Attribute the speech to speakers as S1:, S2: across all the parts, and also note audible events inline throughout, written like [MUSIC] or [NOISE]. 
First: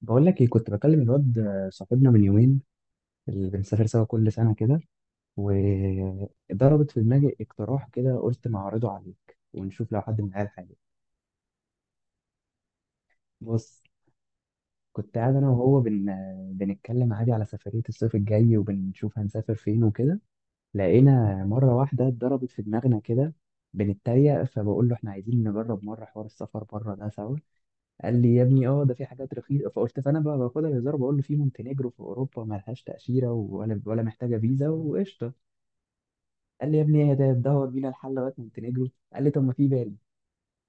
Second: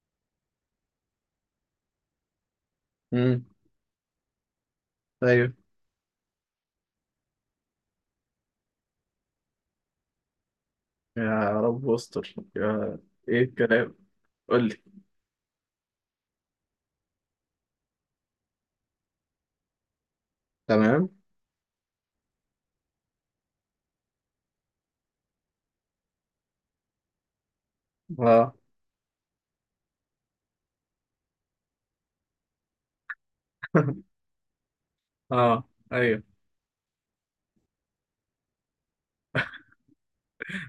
S1: بقول لك ايه؟ كنت بكلم الواد صاحبنا من يومين
S2: امم.
S1: اللي بنسافر سوا كل سنة كده،
S2: ايوه.
S1: وضربت في دماغي اقتراح كده. قلت ما اعرضه عليك ونشوف لو حد من العيال حاجة.
S2: يا رب استر، يا ايه
S1: بص،
S2: الكلام؟ قول لي.
S1: كنت قاعد انا وهو بنتكلم عادي على سفرية الصيف الجاي وبنشوف هنسافر فين وكده.
S2: تمام.
S1: لقينا مرة واحدة ضربت في دماغنا كده، بنتريق. فبقول له احنا عايزين نجرب مرة حوار السفر بره ده سوا. قال لي يا
S2: اه.
S1: ابني اه ده في حاجات رخيصه، فقلت، فانا بقى باخدها بهزار، بقول له في مونتينيجرو في اوروبا ما لهاش تاشيره ولا
S2: [LAUGHS]
S1: محتاجه فيزا وقشطه.
S2: اه، ايوه.
S1: قال لي يا ابني ايه ده، تدور بينا الحل لغايه مونتينيجرو؟ قال لي طب ما في بالي.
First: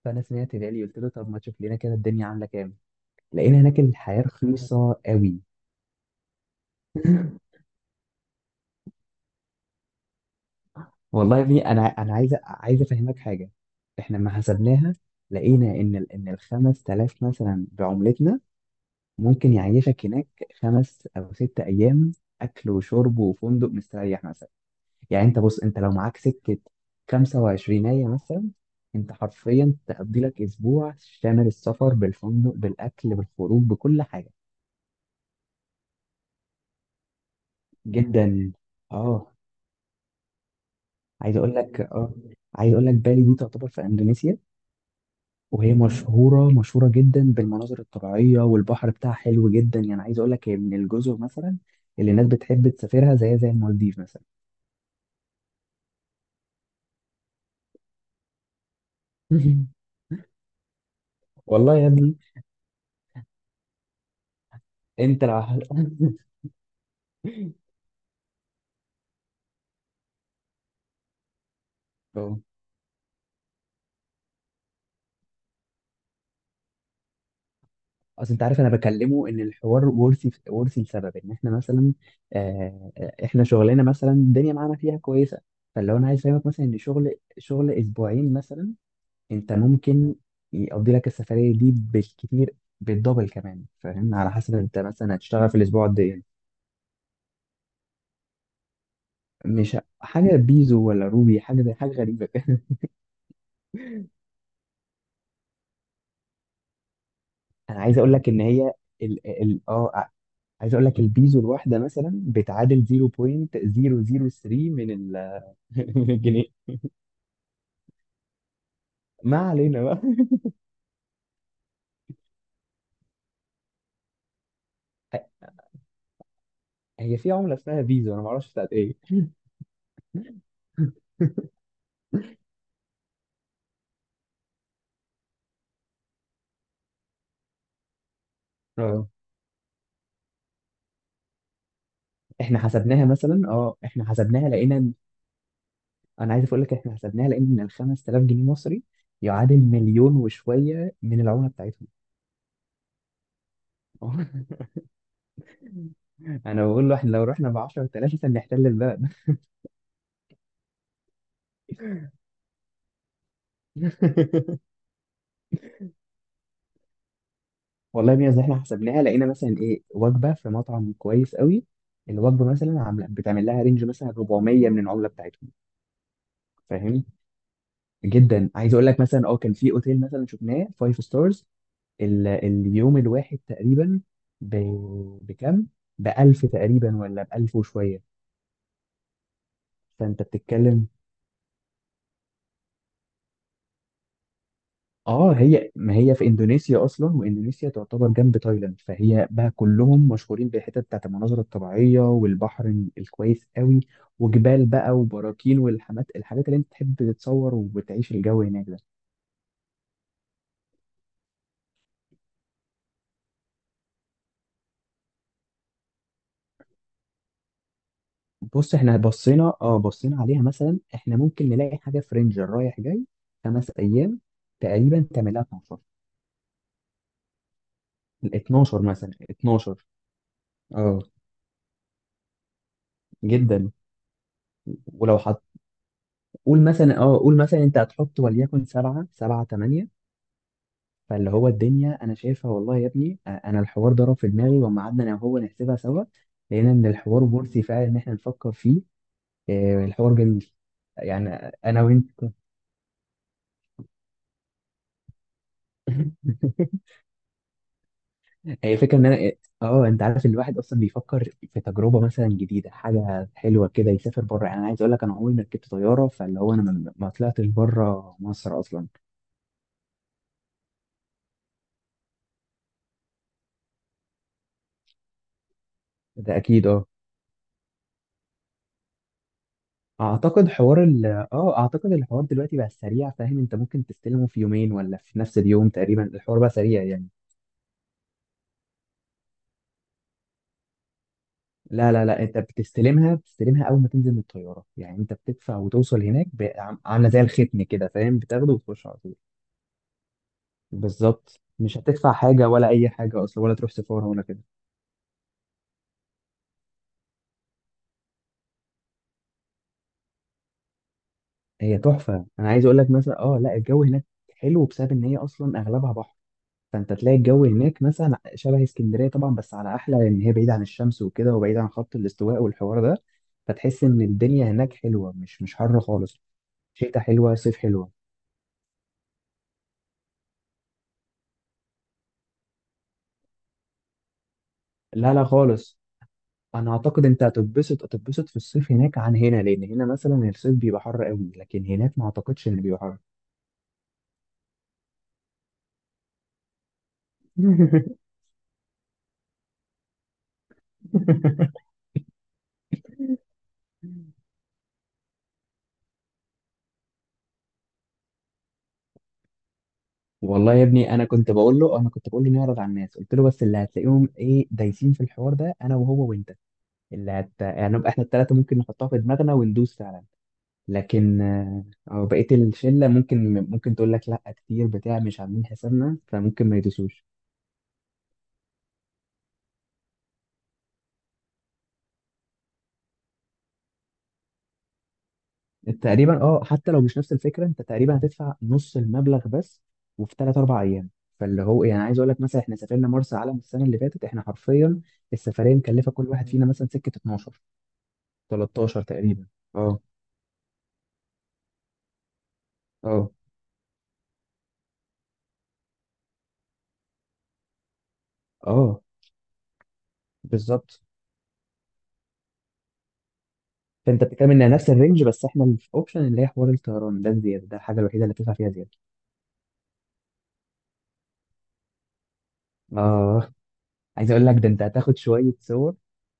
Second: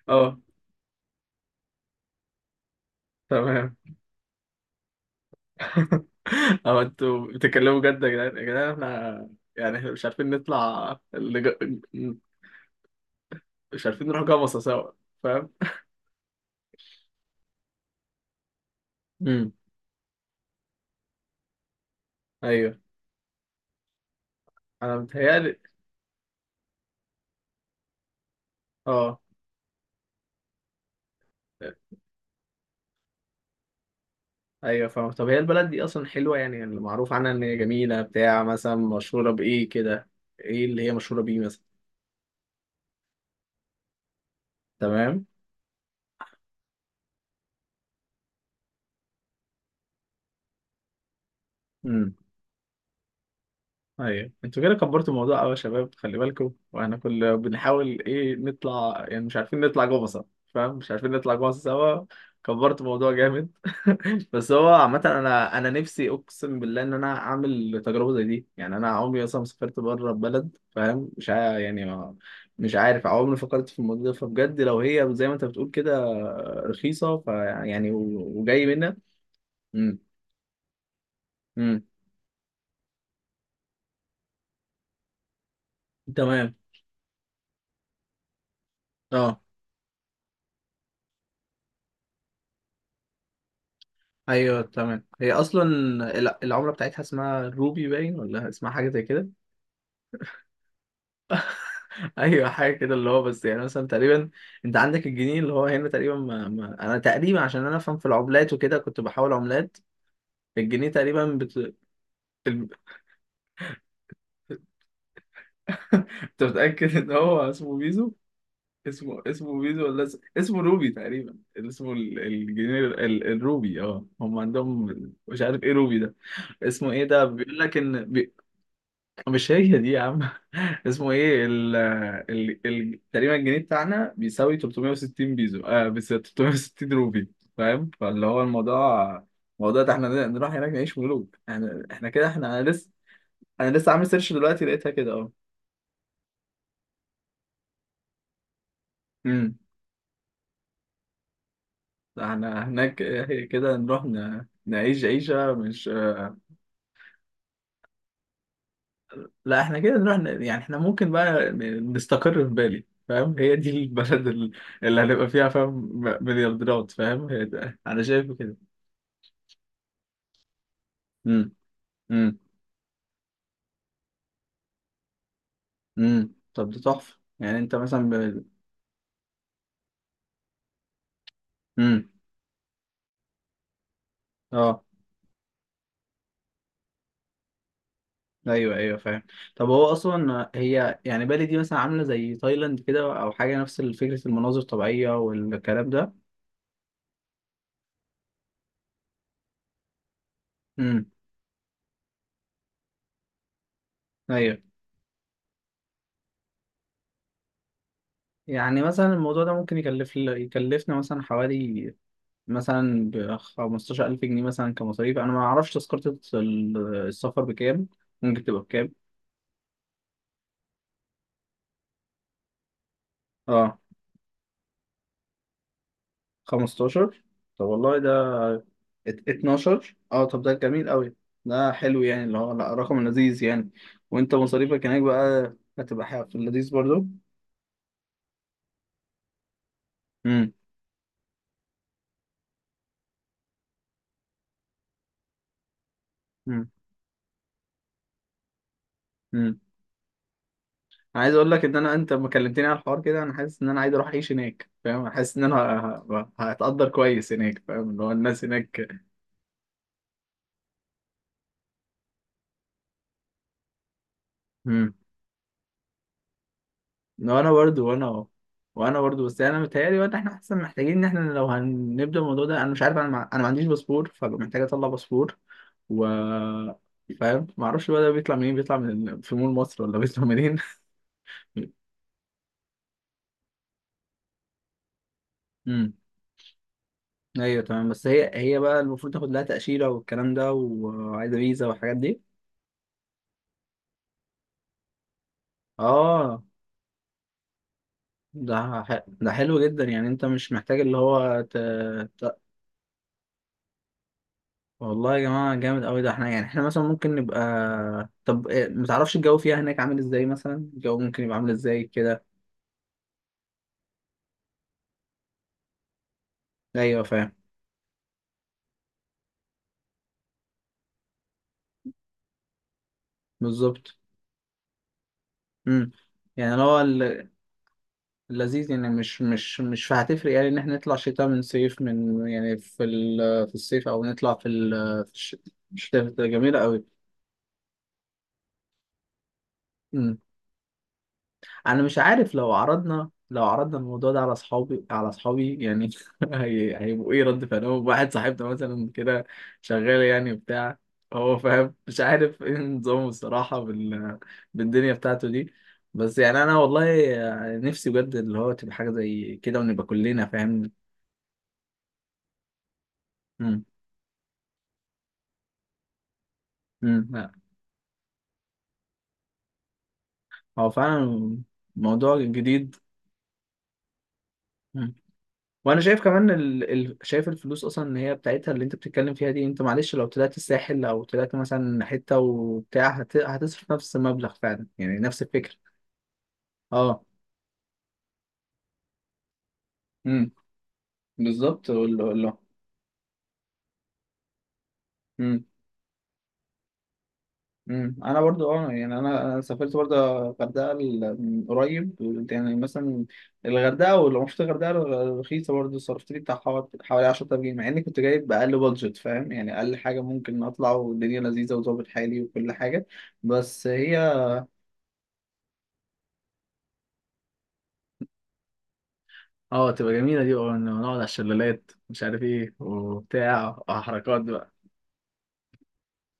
S1: فانا
S2: اه.
S1: سمعت بالي، قلت له طب ما تشوف لنا كده الدنيا عامله كام. لقينا
S2: تمام.
S1: هناك الحياه رخيصه قوي.
S2: [LAUGHS] اه، انتوا
S1: [LAUGHS]
S2: بتتكلموا جد يا جدعان يا جدعان. احنا مش عارفين نطلع
S1: والله يا ابني انا عايز عايز افهمك حاجه.
S2: مش عارفين
S1: احنا
S2: نروح
S1: لما
S2: جمصة سوا.
S1: حسبناها
S2: فاهم.
S1: لقينا ان ال 5000 مثلا بعملتنا
S2: امم
S1: ممكن يعيشك هناك 5 او 6 ايام، اكل
S2: ايوه.
S1: وشرب وفندق مستريح مثلا.
S2: انا
S1: يعني انت
S2: متهيألي.
S1: بص، انت لو معاك سكه 25 مثلا، انت
S2: اه،
S1: حرفيا تقضي لك اسبوع شامل السفر بالفندق بالاكل بالخروج بكل حاجه.
S2: ايوه، فاهم. طب هي البلد دي اصلا حلوة، يعني اللي معروف عنها ان هي جميلة بتاع،
S1: جدا.
S2: مثلا مشهورة
S1: اه،
S2: بايه كده؟ ايه اللي هي مشهورة
S1: عايز
S2: بيه
S1: اقول
S2: مثلا؟
S1: لك، بالي دي تعتبر في اندونيسيا،
S2: تمام.
S1: وهي مشهوره جدا بالمناظر الطبيعيه، والبحر بتاعها حلو جدا. يعني عايز اقول لك هي من الجزر مثلا اللي الناس بتحب تسافرها زي المالديف مثلا.
S2: ايوه، انتوا كده كبرتوا الموضوع قوي يا شباب، خلي بالكم، واحنا كل بنحاول ايه نطلع، يعني مش عارفين نطلع
S1: [LAUGHS]
S2: جوه سوا. فاهم، مش عارفين نطلع جوه
S1: والله يا
S2: سوا.
S1: ابني،
S2: كبرتوا الموضوع جامد. [LAUGHS] بس هو عامة
S1: انت لو
S2: انا نفسي
S1: [LAUGHS]
S2: اقسم بالله ان انا اعمل تجربة زي دي، يعني انا عمري اصلا ما سافرت بره البلد. فاهم. مش عا... يعني ما...
S1: اه،
S2: مش عارف، عمري ما فكرت في الموضوع ده، فبجد لو هي زي ما انت بتقول كده رخيصة، فيعني
S1: اصل انت عارف
S2: وجاي
S1: انا
S2: منها.
S1: بكلمه ان الحوار
S2: امم.
S1: ورثي ورثي لسبب ان احنا
S2: امم.
S1: مثلا، آه، احنا شغلنا مثلا الدنيا معانا فيها كويسه. فلو انا عايز افهمك
S2: تمام.
S1: مثلا ان شغل اسبوعين مثلا،
S2: اه،
S1: انت ممكن يقضي لك السفريه دي بالكتير، بالدبل كمان. فاهم؟ على حسب
S2: ايوه،
S1: انت
S2: تمام.
S1: مثلا
S2: هي
S1: هتشتغل في
S2: اصلا
S1: الاسبوع قد ايه.
S2: العمله بتاعتها اسمها روبي باين، ولا اسمها حاجه زي كده؟
S1: مش حاجه بيزو ولا روبي، حاجه زي حاجه
S2: [LAUGHS]
S1: غريبه
S2: ايوه،
S1: كده.
S2: حاجه
S1: [LAUGHS]
S2: كده، اللي هو بس يعني مثلا تقريبا انت عندك الجنيه اللي هو هنا تقريبا ما... ما... انا تقريبا عشان انا
S1: انا
S2: افهم
S1: عايز
S2: في
S1: اقول لك ان
S2: العملات
S1: هي
S2: وكده كنت
S1: ال
S2: بحاول
S1: ال
S2: عملات.
S1: اه عايز اقول
S2: الجنيه
S1: لك
S2: تقريبا
S1: البيزو الواحده مثلا
S2: ال-
S1: بتعادل 0.003 من ال- [LAUGHS] من
S2: انت
S1: الجنيه.
S2: متاكد ان هو اسمه بيزو؟ اسمه
S1: ما علينا
S2: بيزو
S1: بقى.
S2: ولا اسمه روبي؟ تقريبا اسمه الجنيه الروبي، اه، هم عندهم. مش
S1: [LAUGHS]
S2: عارف ايه روبي ده؟ اسمه ايه
S1: هي
S2: ده
S1: في عملة
S2: بيقول لك
S1: اسمها فيزا،
S2: ان...
S1: انا ما اعرفش بتاعت ايه.
S2: مش هي دي يا عم. [LAUGHS] اسمه ايه ال تقريبا الجنيه بتاعنا بيساوي 360 بيزو، اه، بس 360 روبي. فاهم. فاللي هو الموضوع،
S1: اه،
S2: الموضوع ده احنا نروح هناك نعيش ملوك. احنا كده، احنا
S1: احنا
S2: انا لسه
S1: حسبناها مثلا اه
S2: انا لسه
S1: احنا
S2: عامل سيرش
S1: حسبناها
S2: دلوقتي
S1: لقينا
S2: لقيتها كده. اه.
S1: انا عايز اقول لك احنا حسبناها لقينا ان ال 5000 جنيه مصري
S2: امم
S1: يعادل مليون وشوية من العملة بتاعتهم.
S2: احنا هناك هي كده نروح
S1: [LAUGHS]
S2: نعيش عيشة مش...
S1: انا بقول له احنا لو رحنا ب 10000 مثلا نحتل البلد.
S2: لا، احنا كده نروح يعني احنا ممكن بقى نستقر في بالي. فاهم. هي دي البلد
S1: [LAUGHS]
S2: اللي هنبقى فيها. فاهم. مليارديرات. فاهم. هي ده، انا
S1: والله
S2: شايف
S1: بجد
S2: كده.
S1: احنا حسبناها لقينا مثلا، ايه، وجبة في مطعم كويس
S2: امم.
S1: قوي.
S2: امم.
S1: الوجبة مثلا عاملة، بتعمل لها رينج مثلا 400 من العملة بتاعتهم.
S2: طب ده
S1: فاهم؟
S2: تحفة، يعني انت مثلا
S1: جدا. عايز اقول لك مثلا، اه، كان في اوتيل مثلا شفناه 5 ستارز.
S2: امم
S1: اليوم الواحد تقريبا ب...
S2: اه،
S1: بكام؟ بألف تقريبا ولا بألف وشوية.
S2: ايوه، ايوه، فاهم. طب هو
S1: فأنت
S2: اصلا
S1: بتتكلم،
S2: هي يعني بالي دي مثلا عاملة زي تايلاند كده، او حاجة نفس فكرة المناظر الطبيعية
S1: اه هي،
S2: والكلام
S1: ما
S2: ده؟
S1: هي في اندونيسيا اصلا، واندونيسيا تعتبر جنب تايلاند، فهي بقى كلهم مشهورين بالحتت بتاعت
S2: امم.
S1: المناظر الطبيعيه والبحر الكويس قوي،
S2: ايوه.
S1: وجبال بقى وبراكين، والحاجات اللي انت تحب تتصور وتعيش الجو هناك ده.
S2: يعني مثلا الموضوع ده ممكن يكلفنا مثلا حوالي مثلا ب 15000 جنيه مثلا كمصاريف. انا ما اعرفش تذكرة السفر بكام، ممكن تبقى
S1: بص،
S2: بكام؟
S1: احنا بصينا عليها مثلا، احنا ممكن نلاقي حاجه فرنجر رايح جاي خمس
S2: اه.
S1: ايام تقريبا تعملها في مصر
S2: 15. طب والله ده
S1: 12 مثلا 12
S2: 12. اه، طب ده جميل
S1: اه،
S2: قوي. ده حلو يعني، اللي هو لا، رقم لذيذ يعني.
S1: جدا.
S2: وانت مصاريفك هناك
S1: ولو حط،
S2: بقى هتبقى حاجة في
S1: قول
S2: اللذيذ
S1: مثلا،
S2: برضو.
S1: اه، قول مثلا انت هتحط وليكن سبعة 8.
S2: امم.
S1: فاللي هو الدنيا انا شايفها، والله يا ابني، آه، انا الحوار ضرب في دماغي، وما قعدنا انا وهو نحسبها سوا.
S2: امم.
S1: لقينا ان الحوار مرسي فعلا ان احنا نفكر فيه.
S2: امم
S1: آه، الحوار جميل يعني.
S2: عايز اقول لك ان
S1: انا وانت.
S2: انت ما كلمتني على الحوار كده انا حاسس ان انا عايز اروح اعيش هناك. فاهم. حاسس ان انا
S1: [LAUGHS]
S2: هتقدر كويس هناك. فاهم. اللي هو الناس
S1: هي الفكرة
S2: هناك.
S1: ان انا إيه، اه انت عارف ان الواحد اصلا بيفكر في تجربة مثلا جديدة، حاجة حلوة كده، يسافر بره. يعني انا عايز اقول لك انا عمري ما ركبت طيارة، فاللي هو انا ما طلعتش
S2: وانا برضه.
S1: بره
S2: وانا
S1: مصر اصلا.
S2: وانا برضه، بس انا متهيألي وقت احنا احسن محتاجين ان احنا لو هنبدأ الموضوع ده. انا مش عارف، انا ما عنديش باسبور، فبقى محتاج اطلع باسبور و
S1: ده اكيد، اه.
S2: فاهم. ما اعرفش بقى ده بيطلع منين، بيطلع من في مول مصر، ولا بيطلع
S1: اعتقد
S2: منين؟
S1: حوار ال، اه،
S2: [LAUGHS]
S1: اعتقد الحوار دلوقتي بقى سريع. فاهم؟ انت ممكن تستلمه في يومين ولا في نفس اليوم
S2: امم
S1: تقريبا. الحوار بقى سريع يعني.
S2: ايوه، تمام. بس هي بقى المفروض تاخد لها تأشيرة والكلام ده، وعايزة فيزا
S1: لا
S2: والحاجات
S1: لا لا
S2: دي.
S1: انت بتستلمها، بتستلمها اول ما تنزل من الطيارة. يعني انت بتدفع وتوصل هناك
S2: اه.
S1: ب-، عاملة زي الختم كده، فاهم؟ بتاخده
S2: ده
S1: وتخش على طول.
S2: ده حلو جدا، يعني انت مش محتاج اللي هو
S1: بالظبط، مش هتدفع
S2: ت...
S1: حاجه ولا اي حاجه اصلا، ولا تروح سفاره ولا كده.
S2: والله يا جماعة جامد أوي ده، احنا يعني احنا مثلا ممكن نبقى... طب إيه، متعرفش الجو فيها هناك عامل ازاي؟ مثلا الجو ممكن يبقى عامل
S1: هي
S2: ازاي كده؟
S1: تحفه. انا عايز اقول لك مثلا، اه، لا، الجو هناك حلو بسبب ان هي اصلا اغلبها بحر، فانت
S2: أيوة،
S1: تلاقي
S2: فاهم.
S1: الجو هناك مثلا شبه اسكندريه طبعا، بس على احلى، لان هي بعيده عن الشمس وكده، وبعيده عن خط الاستواء والحوار ده. فتحس
S2: بالظبط.
S1: ان الدنيا هناك حلوه، مش حر
S2: امم.
S1: خالص.
S2: يعني اللي هو
S1: شتاء حلوه، صيف حلوه.
S2: اللذيذ يعني، مش هتفرق يعني إن احنا نطلع شتاء من صيف من، يعني في في الصيف، أو نطلع في في
S1: لا لا خالص.
S2: الشتاء، جميلة
S1: انا
S2: أوي.
S1: اعتقد انت هتتبسط في الصيف هناك عن هنا، لان هنا
S2: إمم.
S1: مثلا الصيف بيبقى حر قوي، لكن
S2: انا
S1: هناك
S2: مش
S1: ما
S2: عارف
S1: اعتقدش
S2: لو
S1: ان بيبقى حر.
S2: عرضنا الموضوع ده على اصحابي، يعني [LAUGHS] هيبقوا ايه رد فعلهم؟ واحد صاحبنا مثلا كده شغال يعني وبتاع. هو فاهم، مش عارف ايه نظامه الصراحة
S1: [LAUGHS]
S2: بالدنيا بتاعته دي. بس يعني انا والله نفسي بجد اللي هو تبقى حاجة زي كده ونبقى كلنا.
S1: والله يا
S2: فاهم.
S1: ابني، انا كنت بقول له نعرض على الناس. قلت له بس اللي
S2: مم.
S1: هتلاقيهم ايه دايسين في الحوار ده انا وهو وانت.
S2: مم.
S1: اللي
S2: لا،
S1: هت، يعني، نبقى احنا الثلاثه ممكن نحطها في دماغنا وندوس فعلا.
S2: هو
S1: لكن
S2: فعلا
S1: آه، أو
S2: موضوع
S1: بقيه
S2: جديد.
S1: الشله ممكن تقول لك لا، كتير بتاع مش عاملين
S2: وانا
S1: حسابنا،
S2: شايف كمان
S1: فممكن ما يدوسوش.
S2: شايف الفلوس اصلا، ان هي بتاعتها اللي انت بتتكلم فيها دي، انت معلش لو طلعت الساحل او طلعت مثلا حته وبتاع هتصرف نفس المبلغ فعلا، يعني نفس الفكره.
S1: تقريبا، اه، حتى لو مش
S2: اه.
S1: نفس الفكره، انت تقريبا هتدفع نص المبلغ بس، وفي
S2: امم
S1: 3 او 4 ايام. فاللي هو،
S2: بالظبط.
S1: يعني، عايز
S2: ولا
S1: اقول لك
S2: ولا
S1: مثلا، احنا سافرنا مرسى علم السنه اللي فاتت، احنا حرفيا
S2: امم.
S1: السفريه مكلفه كل واحد فينا مثلا سكه 12،
S2: انا برضو، اه،
S1: 13
S2: يعني انا
S1: تقريبا.
S2: أنا سافرت
S1: اه،
S2: برضو الغردقه من قريب. يعني مثلا
S1: اه،
S2: الغردقه ولو مش الغردقه رخيصه برضو، صرفت لي بتاع حوالي 10000 جنيه مع اني كنت جايب اقل
S1: اه،
S2: بادجت. فاهم. يعني اقل حاجه ممكن اطلع،
S1: بالظبط.
S2: والدنيا لذيذه وظابط حالي وكل حاجه. بس هي...
S1: فانت بتتكلم انها نفس الرينج، بس احنا اللي في اوبشن اللي هي حوار الطيران ده، الزياده، ده الحاجه الوحيده اللي بتدفع فيها زياده.
S2: اه، تبقى جميلة دي، اه، إنه نقعد على الشلالات مش عارف ايه
S1: اه،
S2: وبتاع
S1: عايز
S2: وحركات
S1: اقول لك ده
S2: بقى.
S1: انت هتاخد شويه صور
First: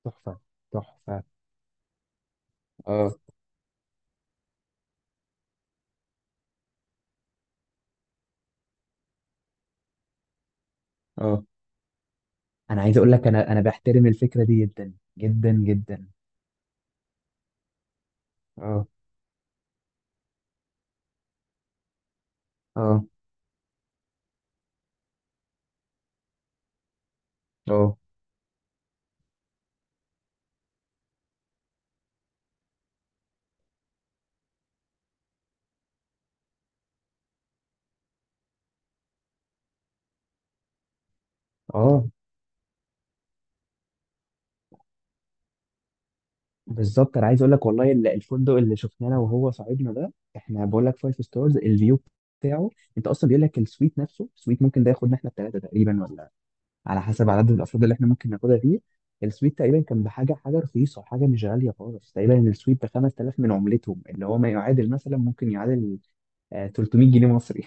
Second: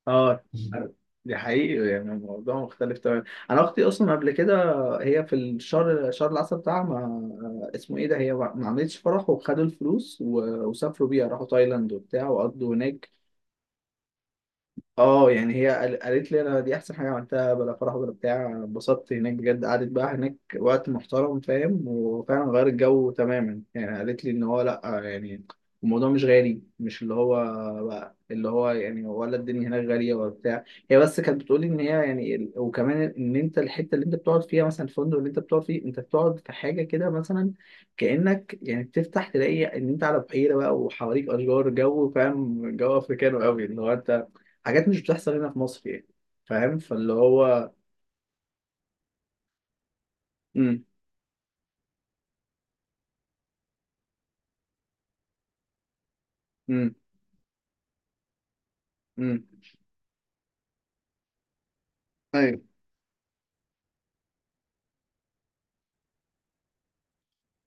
S1: تحفه،
S2: اه.
S1: تحفه.
S2: دي حقيقي يعني، الموضوع مختلف
S1: اه،
S2: تماما. انا اختي اصلا قبل كده هي في الشهر، شهر العسل بتاعها، ما اسمه ايه ده، هي ما عملتش فرح، وخدوا الفلوس وسافروا بيها،
S1: اه.
S2: راحوا تايلاند وبتاع وقضوا
S1: انا عايز اقول
S2: هناك.
S1: لك انا بحترم الفكره دي جدا
S2: اه،
S1: جدا
S2: يعني هي
S1: جدا.
S2: قالت لي انا دي احسن حاجه عملتها، بلا فرح ولا بتاع، أنا
S1: اه،
S2: انبسطت هناك بجد، قعدت بقى هناك وقت محترم. فاهم. وفعلا غير
S1: اه،
S2: الجو تماما، يعني قالت لي ان هو لا، يعني الموضوع مش غالي، مش اللي هو
S1: اه،
S2: بقى اللي هو، يعني ولا الدنيا هناك غاليه ولا بتاع. هي بس كانت بتقولي ان هي، يعني وكمان ان انت الحته اللي انت بتقعد فيها مثلا، الفندق اللي انت بتقعد فيه، انت بتقعد في حاجه كده مثلا كانك يعني بتفتح تلاقي ان انت على بحيره بقى وحواليك اشجار،
S1: اه،
S2: جو. فاهم. جو افريكانو قوي، اللي هو انت حاجات مش بتحصل هنا في مصر يعني. فاهم. فاللي
S1: بالظبط. انا عايز اقول لك
S2: هو...
S1: والله الفندق اللي شفناه انا وهو صاحبنا ده، احنا
S2: امم.
S1: بقول لك فايف ستارز. الفيو بتاعه، انت اصلا بيقول لك السويت نفسه، السويت ممكن ده ياخدنا احنا الثلاثه تقريبا، ولا
S2: امم.
S1: على حسب عدد الافراد اللي احنا ممكن ناخدها فيه.
S2: امم
S1: السويت تقريبا كان بحاجه، حاجه رخيصه، حاجه مش غاليه خالص. تقريبا
S2: ايوه.
S1: السويت ب 5000 من عملتهم، اللي هو ما يعادل مثلا، ممكن يعادل، آه، 300 جنيه مصري.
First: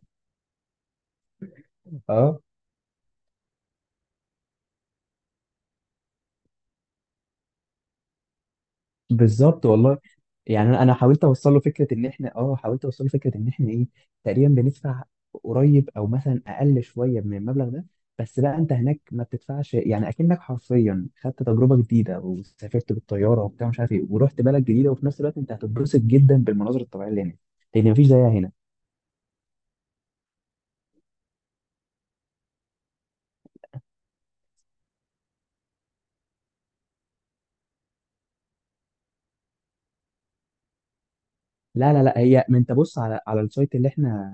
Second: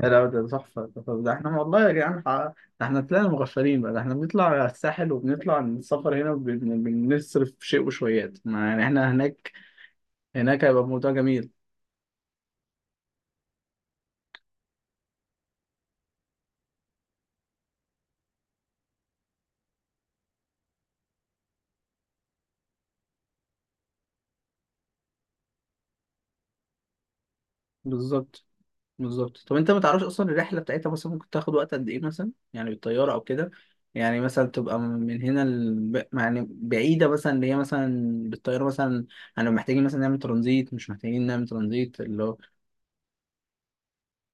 S2: لا، لا، ده تحفه ده، ده احنا والله يا
S1: [LAUGHS]
S2: جدعان
S1: اه،
S2: ده احنا طلعنا مغفلين بقى. ده احنا بنطلع على الساحل وبنطلع السفر هنا بنصرف شيء وشويات، ما يعني احنا هناك.
S1: بالظبط والله.
S2: هناك
S1: يعني انا
S2: هيبقى
S1: أنا
S2: الموضوع
S1: حاولت
S2: جميل.
S1: اوصل له فكره ان احنا، اه، حاولت اوصل له فكره ان احنا ايه، تقريبا بندفع قريب او مثلا اقل شويه من المبلغ ده، بس بقى انت هناك ما بتدفعش. يعني اكنك حرفيا خدت تجربه جديده وسافرت بالطياره وبتاع مش عارف ايه، ورحت بلد جديده، وفي نفس الوقت انت هتتبسط جدا بالمناظر الطبيعيه اللي هناك، لان مفيش زيها
S2: بالظبط.
S1: هنا.
S2: بالظبط. طب انت ما تعرفش اصلا الرحله بتاعتها مثلا ممكن تاخد وقت قد ايه مثلا، يعني بالطياره او كده؟ يعني مثلا تبقى من هنا يعني بعيده مثلا اللي هي مثلا بالطياره مثلا. انا محتاجين مثلا نعمل ترانزيت مش محتاجين نعمل
S1: لا
S2: ترانزيت
S1: لا لا
S2: اللي هو.
S1: هي، ما انت بص على السايت اللي احنا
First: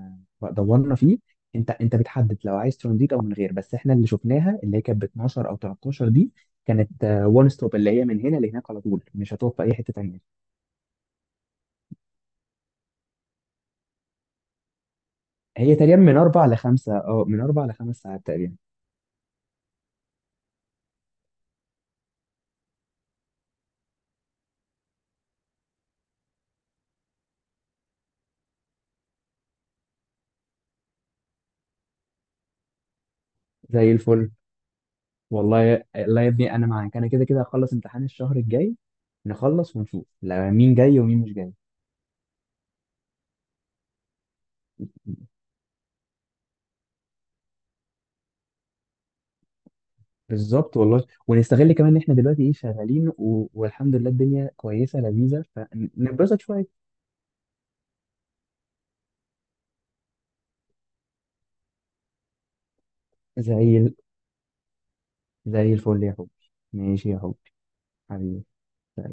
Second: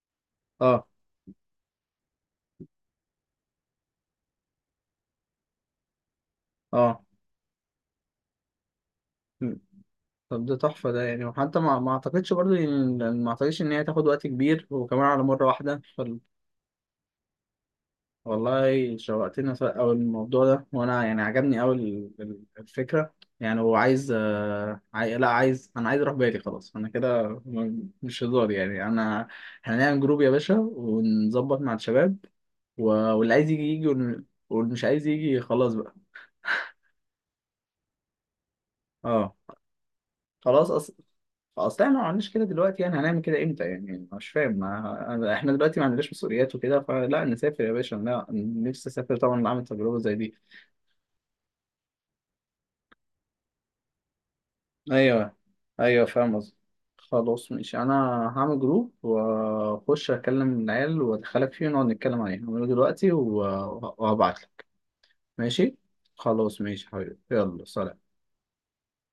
S2: اه.
S1: دورنا فيه، انت بتحدد لو عايز ترانزيت او من غير، بس احنا اللي شفناها اللي هي كانت ب 12 او 13 دي
S2: اه.
S1: كانت. وان ستوب اللي هي من هنا لهناك على طول، مش
S2: م.
S1: هتقف في اي حته تانيه.
S2: طب ده تحفه ده يعني، وحتى ما اعتقدش برضه ما اعتقدش ان هي تاخد وقت كبير وكمان على مره
S1: هي
S2: واحده.
S1: تقريبا من اربع لخمسه، اه، من 4 لـ5 ساعات تقريبا.
S2: والله شوقتني أوي الموضوع ده، وأنا يعني عجبني أوي الفكرة. يعني هو عايز لا عايز، أنا عايز أروح بالي، خلاص، أنا كده مش هزار يعني أنا. هنعمل جروب يا باشا ونظبط مع الشباب، واللي عايز يجي يجي،
S1: زي الفل.
S2: واللي مش عايز يجي خلاص
S1: والله،
S2: بقى.
S1: لا يا ابني، انا معاك. انا كده كده هخلص امتحان الشهر الجاي،
S2: أه.
S1: نخلص ونشوف لا
S2: خلاص.
S1: مين
S2: أصل
S1: جاي ومين مش جاي.
S2: اصل احنا ما عملناش كده دلوقتي، يعني هنعمل كده امتى يعني؟ مش فاهم. ما... احنا دلوقتي ما عندناش مسؤوليات وكده، فلا، نسافر يا باشا، لا، نفسي اسافر طبعا، اعمل تجربه زي دي.
S1: بالظبط والله، ونستغل كمان ان احنا دلوقتي، ايه، شغالين و... والحمد لله الدنيا كويسه
S2: ايوه.
S1: لذيذه،
S2: ايوه، فاهم
S1: فنتبسط
S2: قصدي.
S1: شويه.
S2: خلاص، ماشي. انا هعمل جروب واخش اكلم العيال وادخلك فيه ونقعد نتكلم عليه. هعمله دلوقتي
S1: زي ال...
S2: وهبعت لك.
S1: زي
S2: ماشي.
S1: الفل يا حبي.
S2: خلاص، ماشي يا
S1: ماشي
S2: حبيبي،
S1: يا حبي،
S2: يلا سلام.
S1: حبيبي.